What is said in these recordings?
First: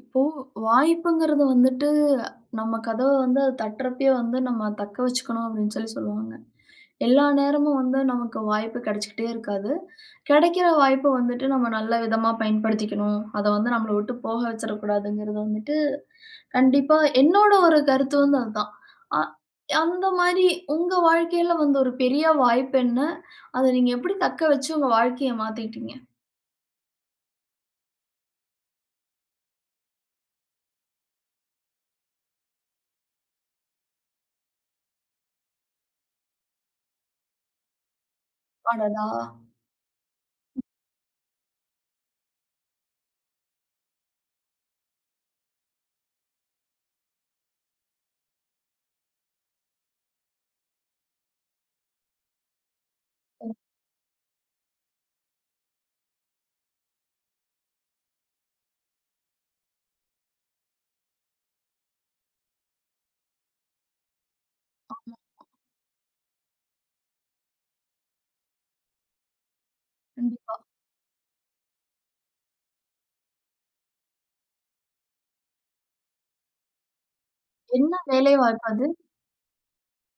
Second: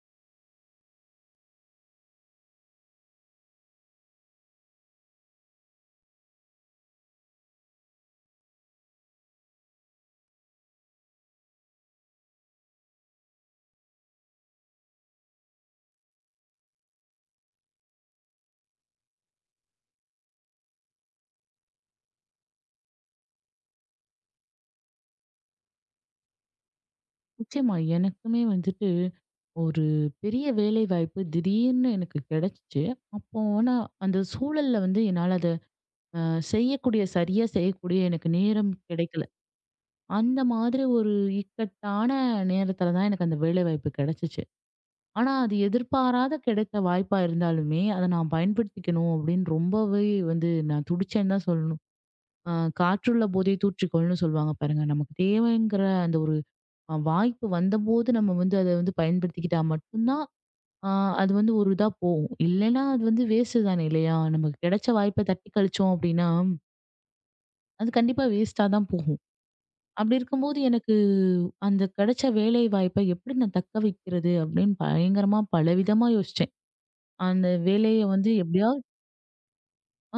இப்போ வாய்ப்புங்கிறது வந்துட்டு, நம்ம கதவ வந்து அது தட்டுறப்பயே வந்து நம்ம தக்க வச்சுக்கணும் அப்படின்னு சொல்லி சொல்லுவாங்க. எல்லா நேரமும் வந்து நமக்கு வாய்ப்பு கிடைச்சுக்கிட்டே இருக்காது. கிடைக்கிற வாய்ப்ப வந்துட்டு நம்ம நல்ல விதமா பயன்படுத்திக்கணும். அத வந்து நம்மள விட்டு போக வச்சிடக்கூடாதுங்கிறது வந்துட்டு கண்டிப்பா என்னோட ஒரு கருத்து வந்து அதுதான். அ அந்த மாரி உங்க வாழ்க்கையில வந்த ஒரு பெரிய வாய்ப்பு என்ன? அத நீங்க எப்படி தக்க வச்சு உங்க வாழ்க்கைய மாத்திக்கிட்டீங்க? நிச்சயமா. எனக்குமே வந்துட்டு ஒரு பெரிய வேலைவாய்ப்பு திடீர்னு எனக்கு கிடைச்சுச்சு. அப்போ ஆனா அந்த சூழல்ல வந்து என்னால அத அ சரியா செய்யக்கூடிய எனக்கு நேரம் அடடா! கிடைக்கல. அந்த மாதிரி ஒரு இக்கட்டான நேரத்துல தான் எனக்கு அந்த வேலைவாய்ப்பு கிடைச்சுச்சு. ஆனா அது எதிர்பாராத கிடைத்த வாய்ப்பா இருந்தாலுமே, அத நான் பயன்படுத்திக்கணும் அப்படின்னு ரொம்பவே வந்து நான் துடிச்சேன்னு தான் சொல்லணும். அ காற்றுள்ள போதே தூற்றிக்கொள்ன்னு சொல்லுவாங்க பாருங்க. நமக்கு தேவைங்கிற அந்த ஒரு வாய்ப்பு வந்தபோது நம்ம வந்து அத வந்து பயன்படுத்திக்கிட்டா மட்டும் தான், அ அது வந்து ஒரு இதா போகும். இல்லைன்னா அது வந்து வேஸ்ட் தானே இல்லையா? நமக்கு கிடைச்ச வாய்ப்ப தட்டி கழிச்சோம் அப்படின்னா, அது கண்டிப்பா வேஸ்ட்டா தான் போகும். அப்படி கண்டிப்பா. இருக்கும்போது எனக்கு அந்த கிடைச்ச வேலை வாய்ப்ப எப்படி நான் தக்க வைக்கிறது அப்படின்னு பயங்கரமா பலவிதமா யோசிச்சேன். அந்த என்ன வேலைய வந்து வேலை வாய்ப்பு எப்படியாவது அது?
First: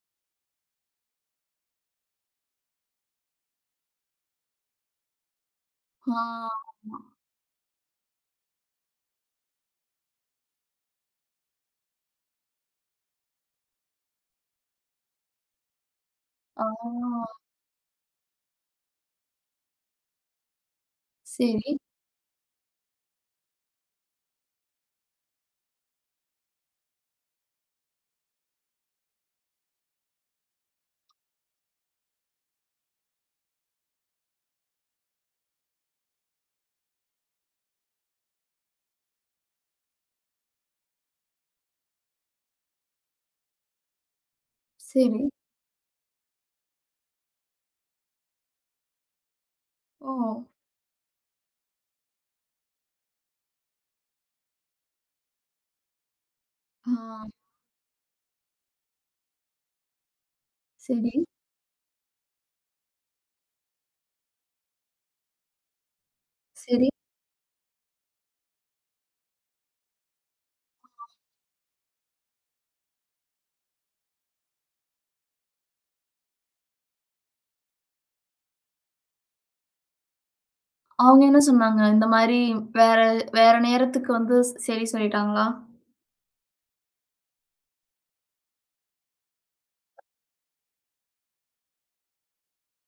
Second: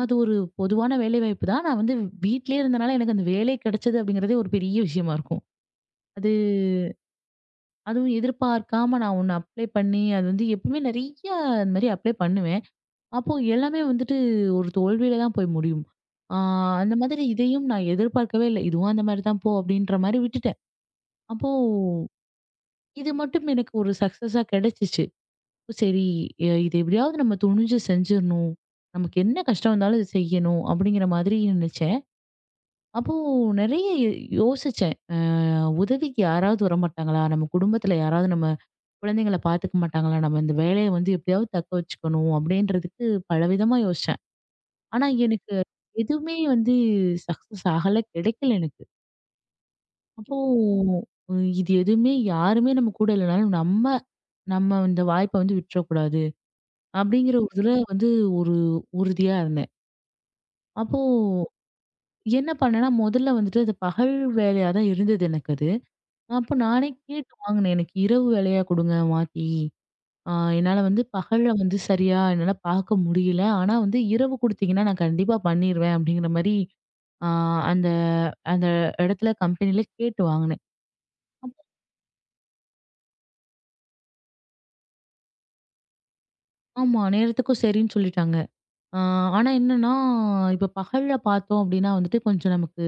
அது ஒரு பொதுவான வேலை வாய்ப்பு தான். நான் வந்து வீட்லயே இருந்தனால எனக்கு அந்த வேலை கிடைச்சது அப்படிங்கிறதே ஒரு பெரிய விஷயமா இருக்கும். அது ஆ. அதுவும் எதிர்பார்க்காம நான் ஒண்ணு அப்ளை பண்ணி, அது வந்து எப்பவுமே நெறைய அந்த மாரி அப்ளை பண்ணுவேன். அப்போ எல்லாமே வந்துட்டு ஒரு தோல்வியில தான் போய் முடியும். ஆ ஆ. அந்த மாதிரி இதையும் நான் எதிர்பார்க்கவே இல்ல. இதுவும் அந்த மாரி தான் போ அப்டின்ற மாரி விட்டுட்டேன். அப்போ சரி, இது மட்டும் எனக்கு ஒரு சக்சஸா கிடைச்சிச்சு. சரி இது எப்டியாவது நம்ம துணிஞ்சு செஞ்சிரணும். நமக்கு என்ன கஷ்டம் வந்தாலும் இத செய்யணும் அப்டிங்கிற மாதிரி நினைச்சேன். அப்போ நெறைய யோசிச்சேன். உதவிக்கு யாராவது வரமாட்டாங்களா? நம்ம குடும்பத்துல யாராவது நம்ம குழந்தைங்கள பாத்துக்க மாட்டாங்களா? நம்ம இந்த வேலைய வந்து எப்படியாவது தக்க வச்சுக்கணும் அப்படின்றதுக்கு பலவிதமா யோசிச்சேன். ஆனா சரி. எனக்கு எதுவுமே வந்து சக்சஸ் ஆகல, கிடைக்கல எனக்கு. ஓ! அப்போ இது எதுவுமே யாருமே நம்ம கூட இல்லனாலும் நம்ம நம்ம இந்த வாய்ப்ப வந்து விட்டுறக்கூடாது ஆ, அப்படிங்கிற ஒரு இதுல வந்து ஒரு உறுதியா இருந்தேன். அப்போ சரி, என்ன பண்ணேன்னா, முதல்ல வந்துட்டு அது பகல் வேலையா தான் இருந்தது எனக்கு அது. அப்போ சரி. நானே கேட்டு வாங்கினேன். எனக்கு இரவு வேலையா கொடுங்க மாத்தி. ஆ என்னால வந்து பகல்ல வந்து சரியா என்னால பார்க்க முடியல. ஆனா வந்து இரவு குடுத்தீங்கன்னா நான் கண்டிப்பா பண்ணிருவேன் அப்படிங்கிற மாரி ஆ அந்த அந்த இடத்துல கம்பெனில கேட்டு வாங்குனேன். அவங்க என்ன அப் சொன்னாங்க? இந்த மாரி வேற வேற நேரத்துக்கு வந்து ஸ் சரி சொல்லிட்டாங்களா? ஆமா நேரத்துக்கும் சரின்னு சொல்லிட்டாங்க. ஆ ஆனா என்னன்னா, இப்ப பகல்ல பார்த்தோம் அப்படின்னா வந்துட்டு கொஞ்சம் நமக்கு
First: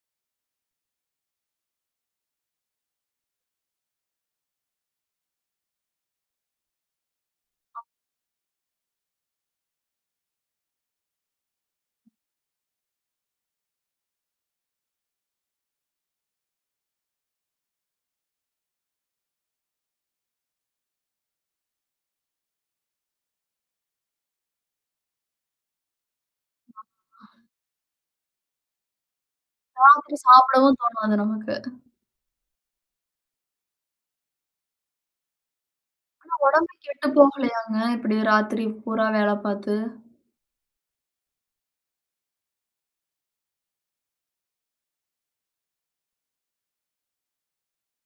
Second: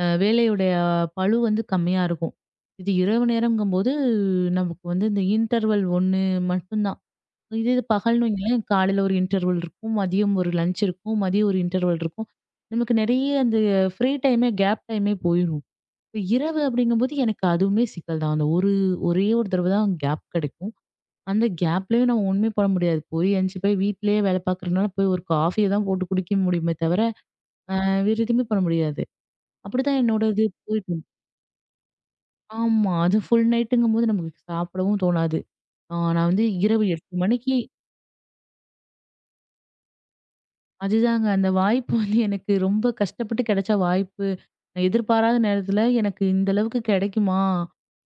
வேலையுடைய பளு வந்து கம்மியா இருக்கும். இது இரவு நேரங்கும்போது நமக்கு வந்து இந்த இன்டர்வல் 1 மட்டும் தான். இதே இது பகல்ன்னு வைங்களேன், காலையில ஒரு இன்டர்வல் இருக்கும். மதியம் ஒரு லஞ்ச் இருக்கும். மதியம் ஒரு இன்டர்வல் இருக்கும். நமக்கு நெறைய அந்த ஃப்ரீ டைமே, கேப் டைமே போயிரும். இப்ப இரவு அப்படிங்கும்போது எனக்கு அதுவுமே சிக்கல் தான். அந்த ஒரு ஒரே ஒரு தடவ தான் கேப் கிடைக்கும். அந்த கேப்லயும் நம்ம ஒண்ணுமே பண்ண முடியாது. போய் எந்திச்சு போய் வீட்லயே வேலை பார்க்குறதுனால போய் ஒரு காஃபிய தான் போட்டு குடிக்க முடியுமே தவிர, வேற எதுவுமே பண்ண முடியாது. அப்படிதான் ராத்திரி என்னோட இது சாப்பிடவும் போயிட்டு இருந்துச்சு. தோணாது நமக்கு. ஆமா. அது ஃபுல் நைட்டுங்கும்போது நமக்கு சாப்பிடவும் தோணாது. நான் வந்து உடம்பு இரவு கெட்டு 8 மணிக்கு போகலையாங்க? இப்படி ராத்திரி பூரா வேல பார்த்து, அதுதாங்க. அந்த வாய்ப்பு வந்து எனக்கு ரொம்ப கஷ்டப்பட்டு கிடைச்ச வாய்ப்பு. நான் எதிர்பாராத நேரத்துல எனக்கு இந்த அளவுக்கு கிடைக்குமா?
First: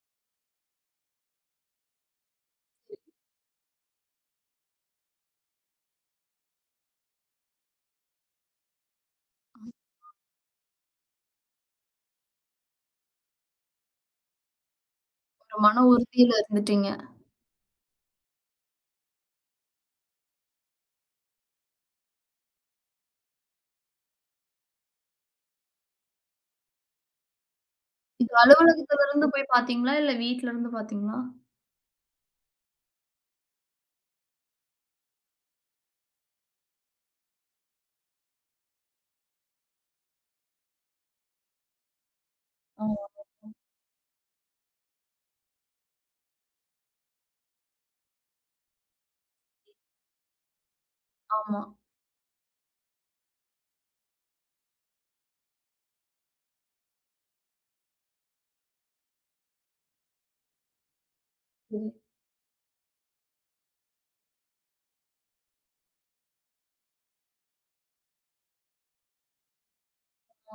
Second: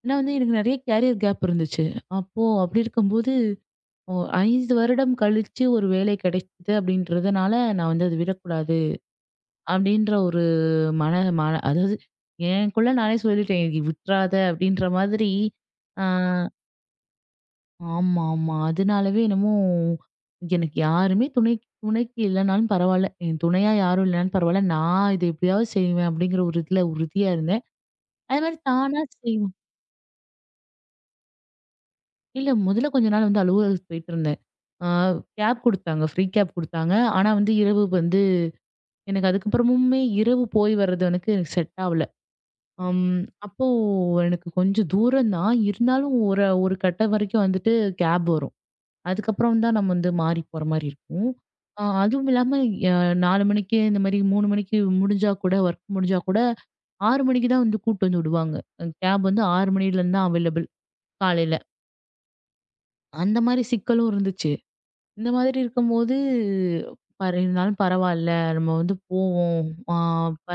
ஏன்னா வந்து எனக்கு நெறைய கேரியர் கேப் இருந்துச்சு. அப்போ அப்படி இருக்கும்போது, ஓ 5 வருடம் கழிச்சு ஒரு வேலை கிடைச்சது அப்படின்றதுனால, நான் வந்து அத விடக்கூடாது அப்படின்ற ஒரு மன மன அதாவது எனக்குள்ள நானே சொல்லிட்டேன். "விட்றாத" அப்படின்ற மாதிரி. ஒரு மன ஆ. உறுதியில இருந்துட்டீங்க. ஆமா, ஆமா. அதனாலவே என்னமோ எனக்கு யாருமே துணைக்கு இல்லனாலும் பரவால்ல. என் துணையா யாரும் இல்லனாலும் பரவால்ல. நான் இத எப்படியாவது செய்வேன் அப்படிங்கிற ஒரு இதுல உறுதியா இருந்தேன். இது அதே மாரி தானா அலுவலகத்துல இருந்து போய் செய்வேன். பார்த்தீங்களா? இல்ல வீட்ல இருந்து பார்த்தீங்களா? இல்ல முதல்ல கொஞ்ச நாள் வந்து அலுவலகத்துக்கு போயிட்டுருந்தேன். ஆ கேப் குடுத்தாங்க. ஃப்ரீ கேப் குடுத்தாங்க. ஆனா வந்து இரவு வந்து எனக்கு அதுக்கப்புறமுமே இரவு போய் வர்றது எனக்கு செட் ஆவல. ஆ, அம் அப்போ எனக்கு கொஞ்சம் தூரம் தான். இருந்தாலும் ஒரு ஒரு கட்டம் வரைக்கும் வந்துட்டு கேப் வரும். அதுக்கப்புறம் தான் நம்ம வந்து மாறி போற மாரி இருக்கும். ஆமா. அதுவும் இல்லாம அ 4 மணிக்கு இந்த மாரி 3 மணிக்கு முடிஞ்சா கூட ஒர்க் முடிஞ்சா கூட 6 மணிக்கு தான் வந்து கூட்டு வந்து விடுவாங்க. கேப் வந்து 6 மணிலேருந்து தான் அவைலபிள் காலையில. சரி. அந்த மாரி சிக்கலும் இருந்துச்சு. இந்த மாதிரி இருக்கும்போது இருந்தாலும் பரவால்ல. நம்ம வந்து போவோம். ஆ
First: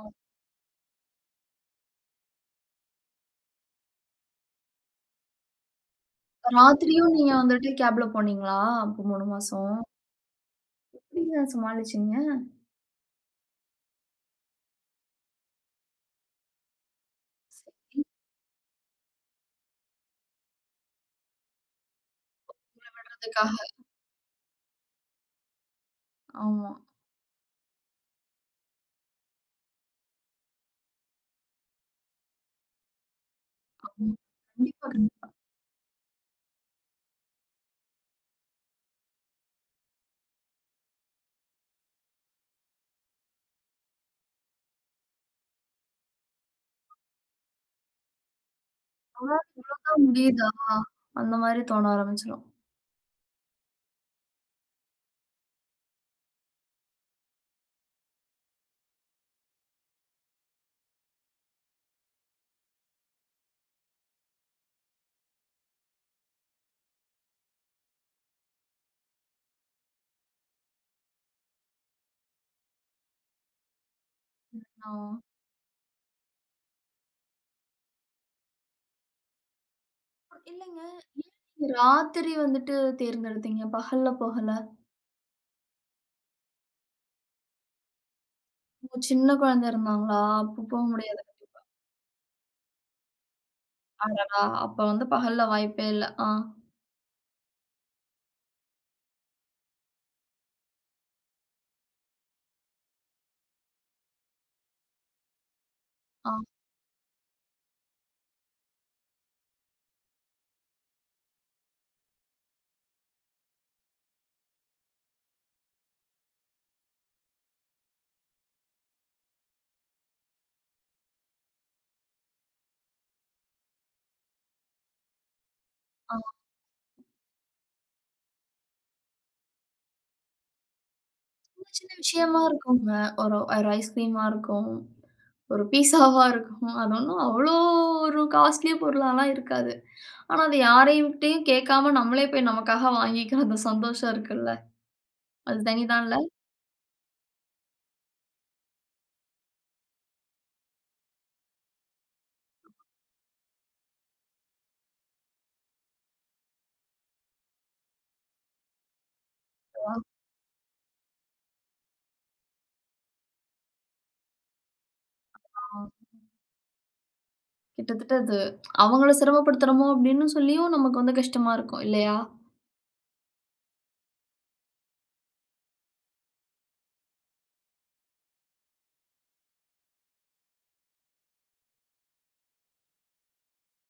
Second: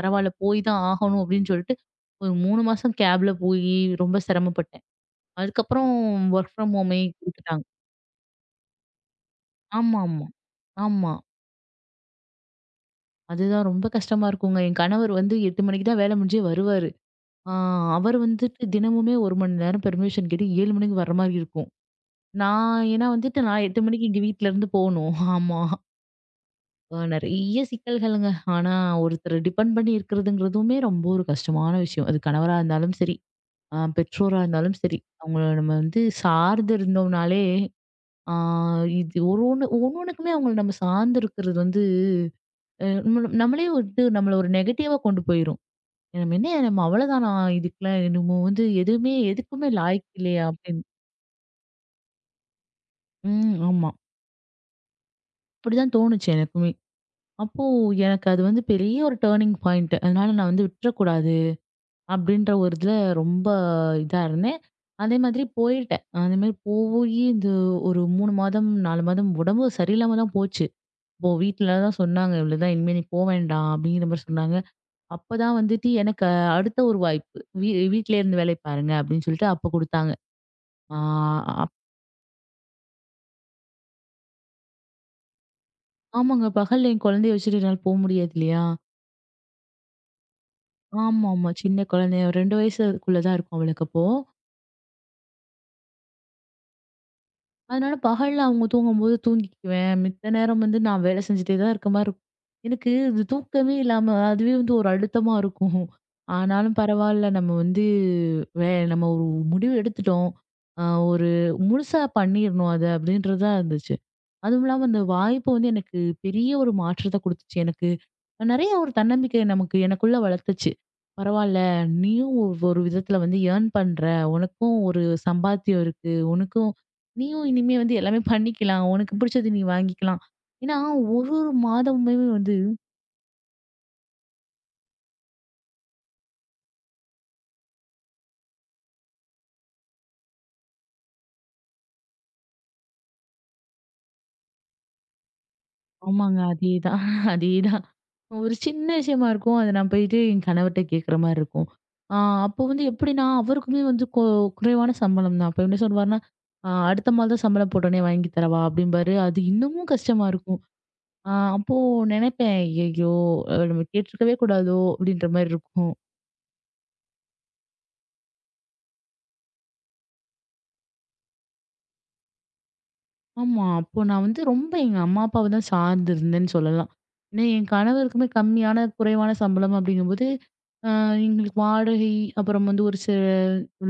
ஆ. போய் தான் ஆகணும் அப்படின்னு சொல்லிட்டு ஒரு 3 மாசம் கேப்ல போயி ரொம்ப சிரமப்பட்டேன். அதுக்கப்புறம் ஒர்க் ஃப்ரம் ஹோமே ராத்திரியும் நீங்க குடுத்துட்டாங்க. வந்துட்டு கேப்ல போனீங்களா? அப்போ 3 மாசம். ஆமா, ஆமா. ஆமா. எப்படிங்க சமாளிச்சீங்க? அதுதான் ரொம்ப கஷ்டமா இருக்குங்க. என் கணவர் வந்து 8 மணிக்கு தான் வேலை முடிஞ்சே வருவாரு. ஆ சரி. அவர் வந்துட்டு தினமுமே 1 மணி நேரம் பெர்மிஷன் கேட்டு 7 மணிக்கு வர்ற மாரி இருக்கும். நான் ஏன்னா வந்துட்டு அதுக்காக. நான் 8 மணிக்கு இங்க வீட்ல இருந்து போணும். ஆமா. ஆமா. நெறைய சிக்கல்களுங்க. ஆனா ஒருத்தர டிபெண்ட் பண்ணி இருக்கிறதுங்கிறதுமே ரொம்ப ஒரு கஷ்டமான விஷயம். அது கணவரா இருந்தாலும் சரி, ஆமா. பெற்றோரா இருந்தாலும் கண்டிப்பா, சரி. கண்டிப்பா. அவங்கள நம்ம வந்து சார்ந்து இருந்தோம்னாலே, ஆ இது ஒரு ஒண்ணொண்ணுக்குமே அவங்கள நம்ம சார்ந்து இருக்கிறது வந்து நம்மள நம்மளே வந்து நம்மள ஒரு நெகட்டிவா கொண்டு போயிரும். நம்ம என்ன நம்ம அவ்வளோதானா? இதுக்குலாம் நம்ம வந்து எதுவுமே எதுக்குமே லாயக்கு இல்லையா? முடியுதா? அப்படின்னு. அந்த மாரி தோண ஆரம்பிச்சுரும். ம். ஆமா. அப்படிதான் தோணுச்சு எனக்குமே. அப்போ எனக்கு அது வந்து பெரிய ஒரு டர்னிங் பாயிண்ட். அதனால நான் வந்து விட்டுறக்கூடாது அப்படின்ற ஒரு இதுல ரொம்ப இதா இருந்தேன். அதே மாதிரி போயிட்டேன். அந்த மாரி போயி இந்த ஒரு 3 மாதம், 4 மாதம் உடம்பு சரியில்லாம தான் போச்சு. இப்போ வீட்ல தான் சொன்னாங்க, "இவ்வளோதான் இனிமே நீ போ வேண்டாம்" அப்படிங்கிற மாரி சொன்னாங்க. ஆ. அப்பதான் வந்துட்டு எனக்கு அடுத்த ஒரு வாய்ப்பு. வீட்லயே இருந்து வேலை பாருங்க அப்படின்னு சொல்லிட்டு அப்ப குடுத்தாங்க. இல்லங்க. ஆ ஏன் நீங்க ராத்திரி வந்துட்டு தேர்ந்தெடுத்தீங்க? பகல்ல போகல. ஆமாங்க. பகல்ல என் குழந்தைய வச்சுட்டு என்னால போ முடியாது இல்லையா? உங்க சின்ன குழந்தை இருந்தாங்களா? அப்போ போக முடியாது. ஆமா, ஆமா. சின்ன குழந்தை. ஒரு 2 வயசுக்குள்ள தான் இருக்கும் அவளுக்கு அப்போ. அடடா! அப்ப வந்து பகல்ல வாய்ப்பே இல்ல. ஆ, அதனால பகல்ல அவங்க தூங்கும்போது தூங்கிக்குவேன். மித்த நேரம் வந்து நான் வேலை செஞ்சுட்டே தான் இருக்க மாரி இருக்கும். எனக்கு இது தூக்கமே இல்லாம அதுவே வந்து ஒரு அழுத்தமா இருக்கும். ஆ, ஆனாலும் பரவால்ல நம்ம வந்து நம்ம ஒரு முடிவு எடுத்துட்டோம். அ ஒரு முழுசா பண்ணிரணும் அத அப்படின்றதா இருந்துச்சு. அதுவும் இல்லாம அந்த வாய்ப்பு வந்து எனக்கு பெரிய ஒரு மாற்றத்த குடுத்துச்சு எனக்கு. நிறைய ஒரு தன்னம்பிக்கை நமக்கு எனக்குள்ள வளர்த்துச்சு. பரவால்ல, நீயும் ஒரு ஒரு விதத்துல வந்து ஏர்ன் பண்ற. உனக்கும் ஒரு சம்பாத்தியம் இருக்கு. ஆ. உனக்கும் நீயும் இனிமே வந்து எல்லாமே பண்ணிக்கலாம். உனக்கு பிடிச்சது நீ வாங்கிக்கலாம். ஏன்னா, ஒரு ஒரு சின்ன சின்ன மாதமுமே விஷயமா வந்து இருக்குங்க. ஒரு ஒரு ஐஸ்கிரீமா இருக்கும். ஒரு பீஸாவா இருக்கும். அது ஒண்ணும் அவ்ளோ ஒரு காஸ்ட்லி பொருளாலாம் இருக்காது. ஆனா, அது யாரையும்ட்டயும் கேட்காம நம்மளே போய் நமக்காக வாங்கிக்கிற அந்த சந்தோஷம் இருக்குல்ல. அது தனி தான்ல. ஆமாங்க. அதேதான் அதேதான். ஒரு சின்ன விஷயமா இருக்கும். அத நான் போயிட்டு என் கணவர்ட்ட கேட்குற மாரி இருக்கும். ஆ அப்போ வந்து எப்படின்னா, அவருக்குமே வந்து குறைவான சம்பளம் தான். அப்ப என்ன சொல்வாருன்னா, அடுத்த மாதம் சம்பளம் போட்டோனே வாங்கி தரவா?" அப்படிம்பாரு. அது இன்னமும் கஷ்டமா இருக்கும். அப்போ நினைப்பேன், "ஐயய்யோ! நம்ம கேட்டுருக்கவே கூடாதோ!" அப்படின்ற மாரி இருக்கும். கிட்டத்தட்ட அது அவங்கள சிரமப்படுத்துறோமோ அப்படின்னு சொல்லியும் நமக்கு வந்து கஷ்டமா இருக்கும் இல்லையா? ஆமா. அப்போ நான் வந்து ரொம்ப எங்க அம்மா, அப்பாவ தான் சார்ந்து இருந்தேன்னு சொல்லலாம். ஏன்னா, என் கணவருக்குமே கம்மியான, குறைவான சம்பளம் அப்படிங்கும்போது, அ எங்களுக்கு வாடகை, அப்புறம் வந்து ஒரு சில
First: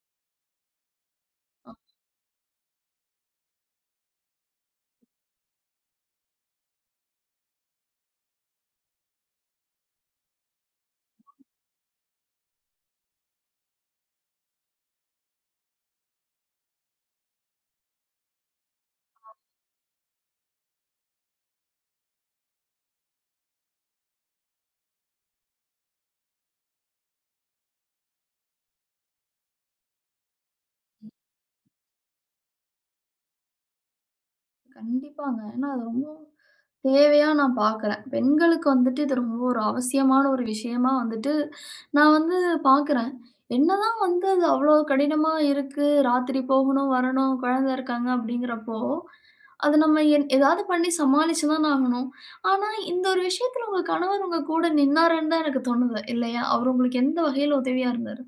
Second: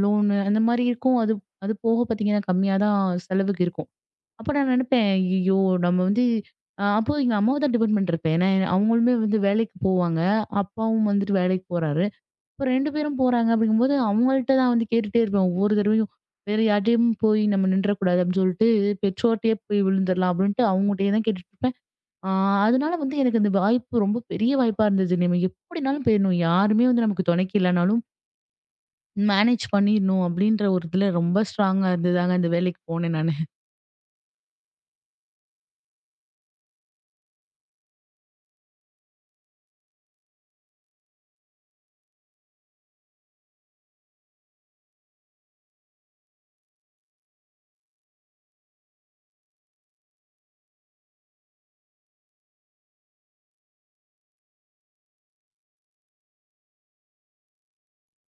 லோனு அந்த மாரி இருக்கும். அது அ. அது போக பார்த்தீங்கன்னா, கம்மியா தான் செலவுக்கு இருக்கும். அப்ப நான் நினைப்பேன், "ஐயய்யோ! நம்ம வந்து." அப்போ எங்க அம்மாவ தான் டிபெண்ட் பண்ணிட்டு இருப்பேன். ஏன்னா, அவங்களுமே வந்து வேலைக்கு போவாங்க. அப்பாவும் வந்துட்டு வேலைக்கு போறாரு. இப்ப 2 பேரும் போறாங்க அப்படிங்கும்போது, அவங்கள்ட்ட தான் வந்து கேட்டுட்டே இருப்பேன் ஒவ்வொரு தடவையும். வேற யார்ட்டயும் போய் நம்ம நின்றக்கூடாது அப்படின்னு சொல்லிட்டு, பெற்றோர்ட்டயே போய் விழுந்துரலாம் அப்படின்ட்டு அவங்ககிட்டயே தான் கேட்டுட்டு இருப்பேன். ஆ அதனால வந்து எனக்கு அந்த வாய்ப்பு ரொம்ப பெரிய வாய்ப்பா இருந்தது. நம்ம எப்படினாலும் போயிரணும். யாருமே வந்து நமக்கு துணைக்கு இல்லனாலும் மேனேஜ் பண்ணிரணும் அப்படின்ற ஒரு இதுல ரொம்ப ஸ்ட்ராங்கா இருந்ததாங்க அந்த வேலைக்கு போனேன் நானு. கண்டிப்பாங்க. ஏன்னா அது ரொம்ப தேவையா நான் பார்க்குறேன். பெண்களுக்கு வந்துட்டு இது ரொம்ப ஒரு அவசியமான ஒரு விஷயமா வந்துட்டு நான் வந்து பார்க்குறேன். என்னதான் வந்து அது அவ்வளோ கடினமா இருக்கு. ராத்திரி போகணும், வரணும், குழந்தை இருக்காங்க அப்படிங்கிறப்போ, அது நம்ம என் ஏதாவது பண்ணி சமாளிச்சு தான் ஆகணும். ஆனா இந்த ஒரு விஷயத்துல உங்க கணவர் உங்க கூட நின்னாருன்னு தான் எனக்கு தோணுது இல்லையா? அவர் உங்களுக்கு எந்த வகையில உதவியா இருந்தாரு?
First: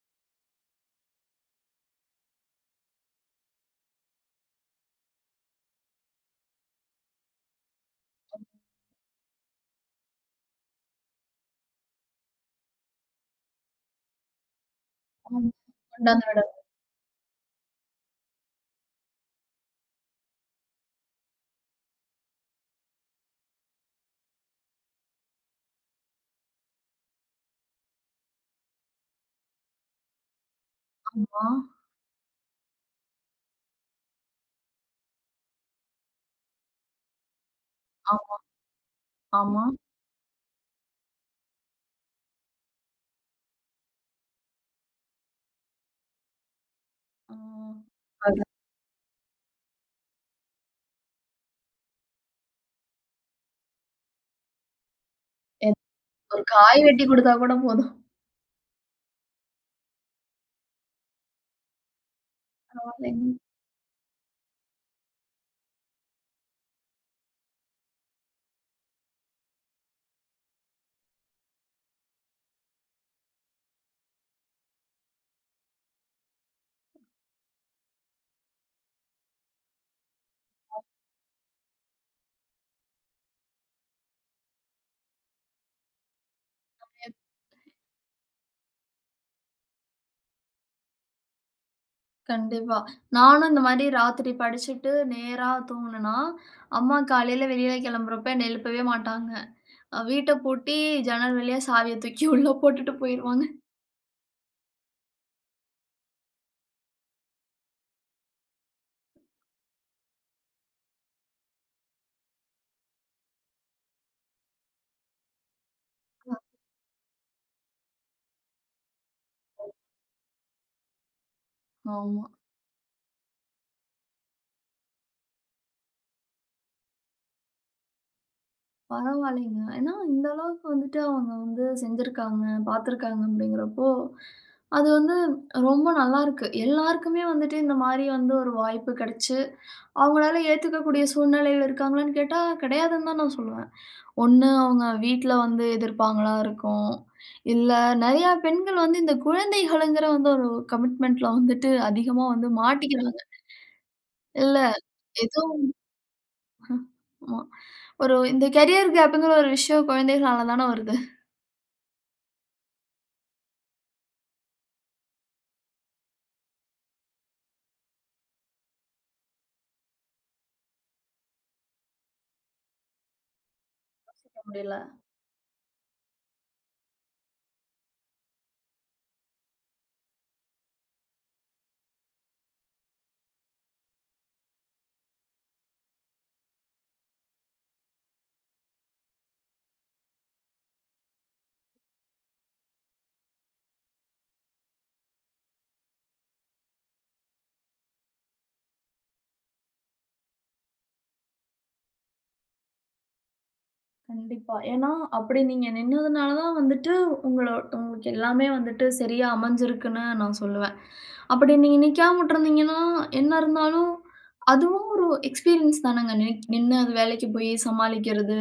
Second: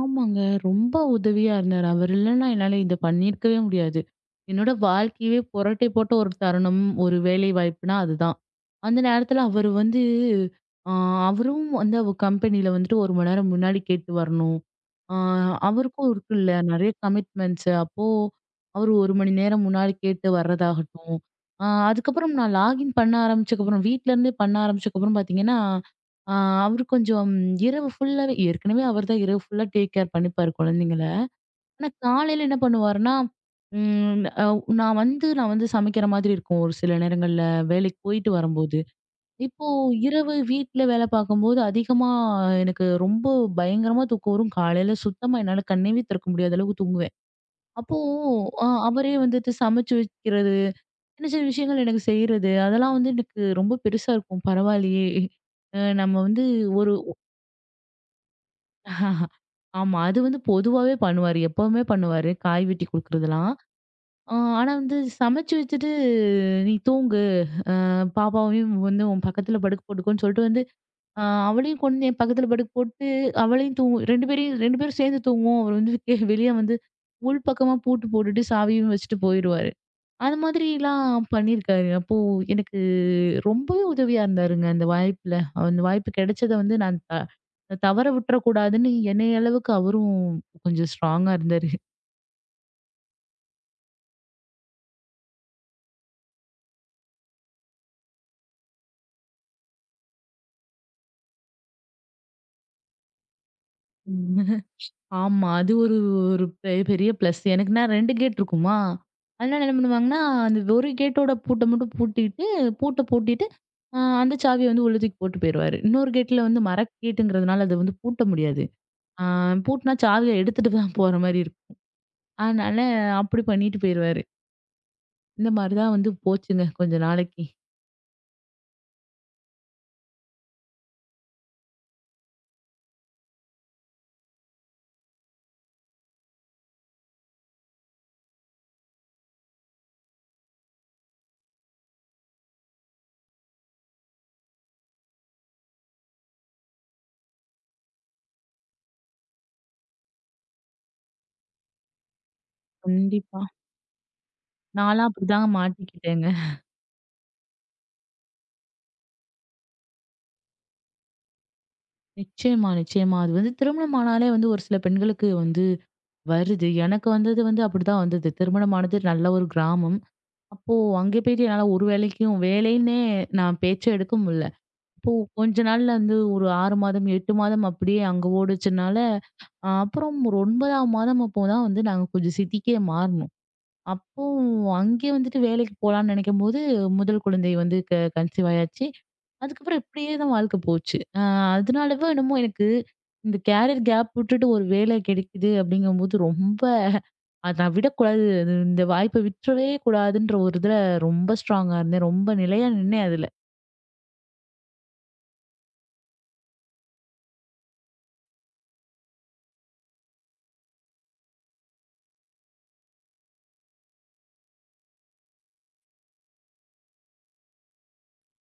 ஆமாங்க. ரொம்ப உதவியா இருந்தாரு. அவர் இல்லன்னா என்னால இத பண்ணியிருக்கவே முடியாது. என்னோட வாழ்க்கையவே புரட்டை போட்ட ஒரு தருணம், ஒரு வேலை வாய்ப்புனா அதுதான். அந்த நேரத்துல அவரு வந்து அ அவரும் வந்து அவ கம்பெனில வந்துட்டு 1 மணி நேரம் முன்னாடி கேட்டு வரணும். அ ஆமா. அவருக்கும் கொண்டாந்து இருக்குல்ல நெறைய கமிட்மெண்ட்ஸ். அப்போ அவரு 1 மணி நேரம் முன்னாடி கேட்டு வர்றதாகட்டும். அதுக்கப்புறம் நான் லாகின் பண்ண ஆரம்பிச்சக்கப்புறம் வீட்ல இருந்தே பண்ண ஆரம்பிச்சக்கப்புறம் பார்த்தீங்கன்னா ஆ அவரு கொஞ்சம் இரவு ஃபுல்லாவே ஏற்கனவே அவர் தான் இரவு ஃபுல்லா டேக் கேர் பண்ணிப்பாரு குழந்தைங்கள. ஆமா, ஆனா காலையில என்ன பண்ணுவாருன்னா, ம் அவ் நான் வந்து சமைக்கிற மாதிரி இருக்கும் ஒரு சில நேரங்கள்ல வேலைக்கு போயிட்டு ஆமா, வரும்போது. ஆமா. இப்போ இரவு வீட்ல வேலை பார்க்கும்போது அதிகமா எனக்கு ரொம்ப பயங்கரமா தூக்கம் வரும். காலையில சுத்தமா என்னால கண்ணேவே திறக்க முடியாத அளவுக்கு தூங்குவேன். ஆ. அப்போ அதான். அவரே வந்துட்டு சமைச்சு வைக்கிறது, சின்ன சின்ன விஷயங்கள் எனக்கு செய்றது, அதெல்லாம் வந்து எனக்கு ரொம்ப பெருசா இருக்கும். பரவாயில்லையே! என் நம்ம வந்து ஒரு காய் ஒரு வெட்டி குடுத்தா கூட போதும். ஆமா. அது வந்து பொதுவாவே பண்ணுவாரு. எப்பவுமே பண்ணுவாரு. காய் வெட்டி பரவாயில்லைங்க. குடுக்குறதெல்லாம். ஆனா வந்து சமைச்சு வச்சுட்டு, "நீ தூங்கு. பாப்பாவையும் வந்து உன் பக்கத்துல படுக்க போட்டுக்கோன்னு" சொல்லிட்டு வந்து, அ அவளையும் கொண்டு வந்து என் பக்கத்துல படுக்க போட்டு, அவளையும் தூங்கு 2 பேரையும் 2 பேரும் சேர்ந்து தூங்குவோம். அவர் வந்து வெளிய வந்து உள் பக்கமா பூட்டு போட்டுட்டு சாவியும் வச்சுட்டு போயிருவாரு. அது மாதிரிலாம் பண்ணியிருக்காரு. அப்போ எனக்கு ரொம்பவே உதவியா இருந்தாருங்க அந்த வாய்ப்புல. அந்த வாய்ப்பு கிடைச்சத வந்து நான் தவற விட்டுறக்கூடாதுன்னு என்னைய அளவுக்கு அவரும் கொஞ்சம் ஸ்ட்ராங்கா இருந்தாரு. கண்டிப்பா. நானும் இந்த மாரி ராத்திரி படிச்சுட்டு நேரா தூங்குனேன்னா, அம்மா காலையில வெளியில கிளம்புறப்ப என்ன எழுப்பவே மாட்டாங்க. அ வீட்ட பூட்டி ஜன்னல் வழியா சாவிய தூக்கி உள்ள போட்டுட்டு போயிருவாங்க. உம். ஆமா. அது ஒரு ஒரு பெ பெரிய பிளஸ். எனக்கு நான் 2 கேட் இருக்குமா, அதனால என்ன பண்ணுவாங்கன்னா, அந்த ஒரு கேட்டோட பூட்ட மட்டும் பூட்டிட்டு பூட்ட பூட்டிட்டு, அந்த சாவிய வந்து உள்ள தூக்கி போட்டு போயிருவாரு. இன்னொரு கேட்ல வந்து கேட்டுங்கிறதுனால அத வந்து பூட்ட முடியாது. அ பூட்டுனா சாவிய எடுத்துட்டு தான் போற மாரி இருக்கும். ஆமா. அதனால அப்படி பண்ணிட்டு போயிருவாரு. இந்த மாரி தான் வந்து போச்சுங்க கொஞ்ச நாளைக்கு. பரவாயில்லைங்க. ஏன்னா இந்த அளவுக்கு வந்துட்டு அவங்க வந்து செஞ்சிருக்காங்க, பார்த்துருக்காங்க அப்படிங்கிறப்போ, அது வந்து ரொம்ப நல்லாருக்கு. எல்லாருக்குமே வந்துட்டு இந்த மாரி வந்து ஒரு வாய்ப்பு கிடைச்சு அவங்களால ஏத்துக்கக்கூடிய சூழ்நிலையில இருக்காங்களான்னு கேட்டா, கிடையாதுன்னு தான் நான் சொல்லுவேன். ஒண்ணு அவங்க வீட்ல வந்து எதிர்ப்பாங்களா இருக்கும். இல்ல நெறையா பெண்கள் வந்து இந்த குழந்தைகளுங்கிற வந்து ஒரு கமிட்மெண்ட்ல வந்துட்டு அதிகமா வந்து மாட்டிக்கிறாங்க. கண்டிப்பா. இல்ல நான்லாம் ஏதோ அப்படிதாங்க மாட்டிக்கிட்டேங்க. ஆமா, ஒரு இந்த கரியர் கேப்ங்கிற ஒரு விஷயம் குழந்தைகளால தான வருது. நிச்சயமா, நிச்சயமா. அது வந்து திருமணம் ஆனாலே வந்து ஒரு சில பெண்களுக்கு வந்து வருது. எனக்கு வந்தது வந்து அப்படிதான் வந்தது. திருமணமானது நல்ல ஒரு கிராமம். அப்போ அங்கே போயிட்டு என்னால ஒரு வேலைக்கும் வேலைன்னே நான் பேச்சே எடுக்க முடியல. முடியல. அப்போ கொஞ்ச நாள்ல வந்து ஒரு 6 மாதம், 8 மாதம் அப்படியே அங்க ஓடுச்சுனால, அப்புறம் ஒரு 9ஆம் மாதம் அப்போ தான் வந்து நாங்க கொஞ்சம் சிட்டிக்கே மாறுனோம். அப்போ அங்கேயே வந்துட்டு வேலைக்கு போலான்னு நினைக்கும்போது, முதல் குழந்தை வந்து கன்சீவ் ஆயாச்சு. அதுக்கப்புறம் இப்படியே தான் வாழ்க்கை போச்சு. அதனாலவோ என்னமோ எனக்கு இந்த கேரியர் கேப் விட்டுட்டு ஒரு வேலை கிடைக்குது அப்படிங்கும்போது ரொம்ப அத விடக்கூடாது. அது இந்த வாய்ப்ப விட்டுறவே கூடாதுன்ற ஒரு இதுல ரொம்ப ஸ்ட்ராங்கா இருந்தேன். ரொம்ப நிலையா நின்னேன் அதுல. கண்டிப்பா. ஏன்னா, அப்படி நீங்க நின்னதுனால தான் வந்துட்டு, உங்களோ உங்களுக்கு எல்லாமே வந்துட்டு சரியா அமைஞ்சிருக்குன்னு நான் சொல்லுவேன். அப்படி நீங்க நிக்காம விட்டுருந்தீங்கன்னா, என்ன இருந்தாலும் அதுவும் ஒரு எக்ஸ்பீரியன்ஸ் தானங்க. நின்னு அது வேலைக்கு போய் சமாளிக்கிறது,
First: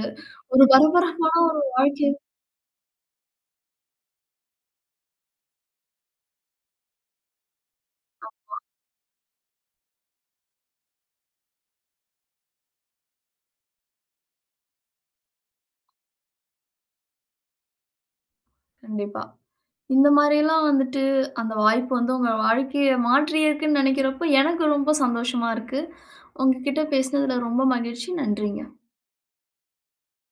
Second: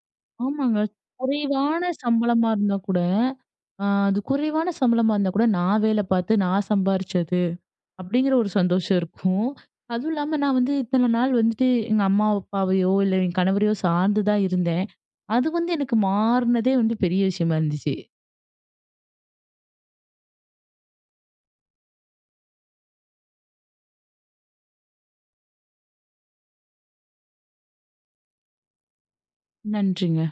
ஒரு ஆமாங்க. பரபரப்பான ஒரு குறைவான வாழ்க்கை சம்பளமா இருந்தா கூட, அது குறைவான சம்பளமா இருந்தா கூட நான் வேலை பார்த்து நான் சம்பாரிச்சது. அப்படிங்கிற ஒரு சந்தோஷம் இருக்கும். அதுவும் இல்லாம நான் வந்து இத்தன நாள் வந்துட்டு எங்க அம்மா, அப்பாவையோ இல்ல என் கணவரையோ சார்ந்து தான் இருந்தேன். அது வந்து எனக்கு மாறுனதே வந்து பெரிய விஷயமா இருந்துச்சு. கண்டிப்பா. இந்த மாரியெல்லாம் வந்துட்டு, அந்த வாய்ப்பு வந்து உங்க வாழ்க்கைய மாற்றியிருக்குன்னு நெனைக்கிறப்போ, எனக்கு ரொம்ப சந்தோஷமா இருக்கு. உங்ககிட்ட பேசினதுல ரொம்ப மகிழ்ச்சி. நன்றிங்க. நன்றிங்க.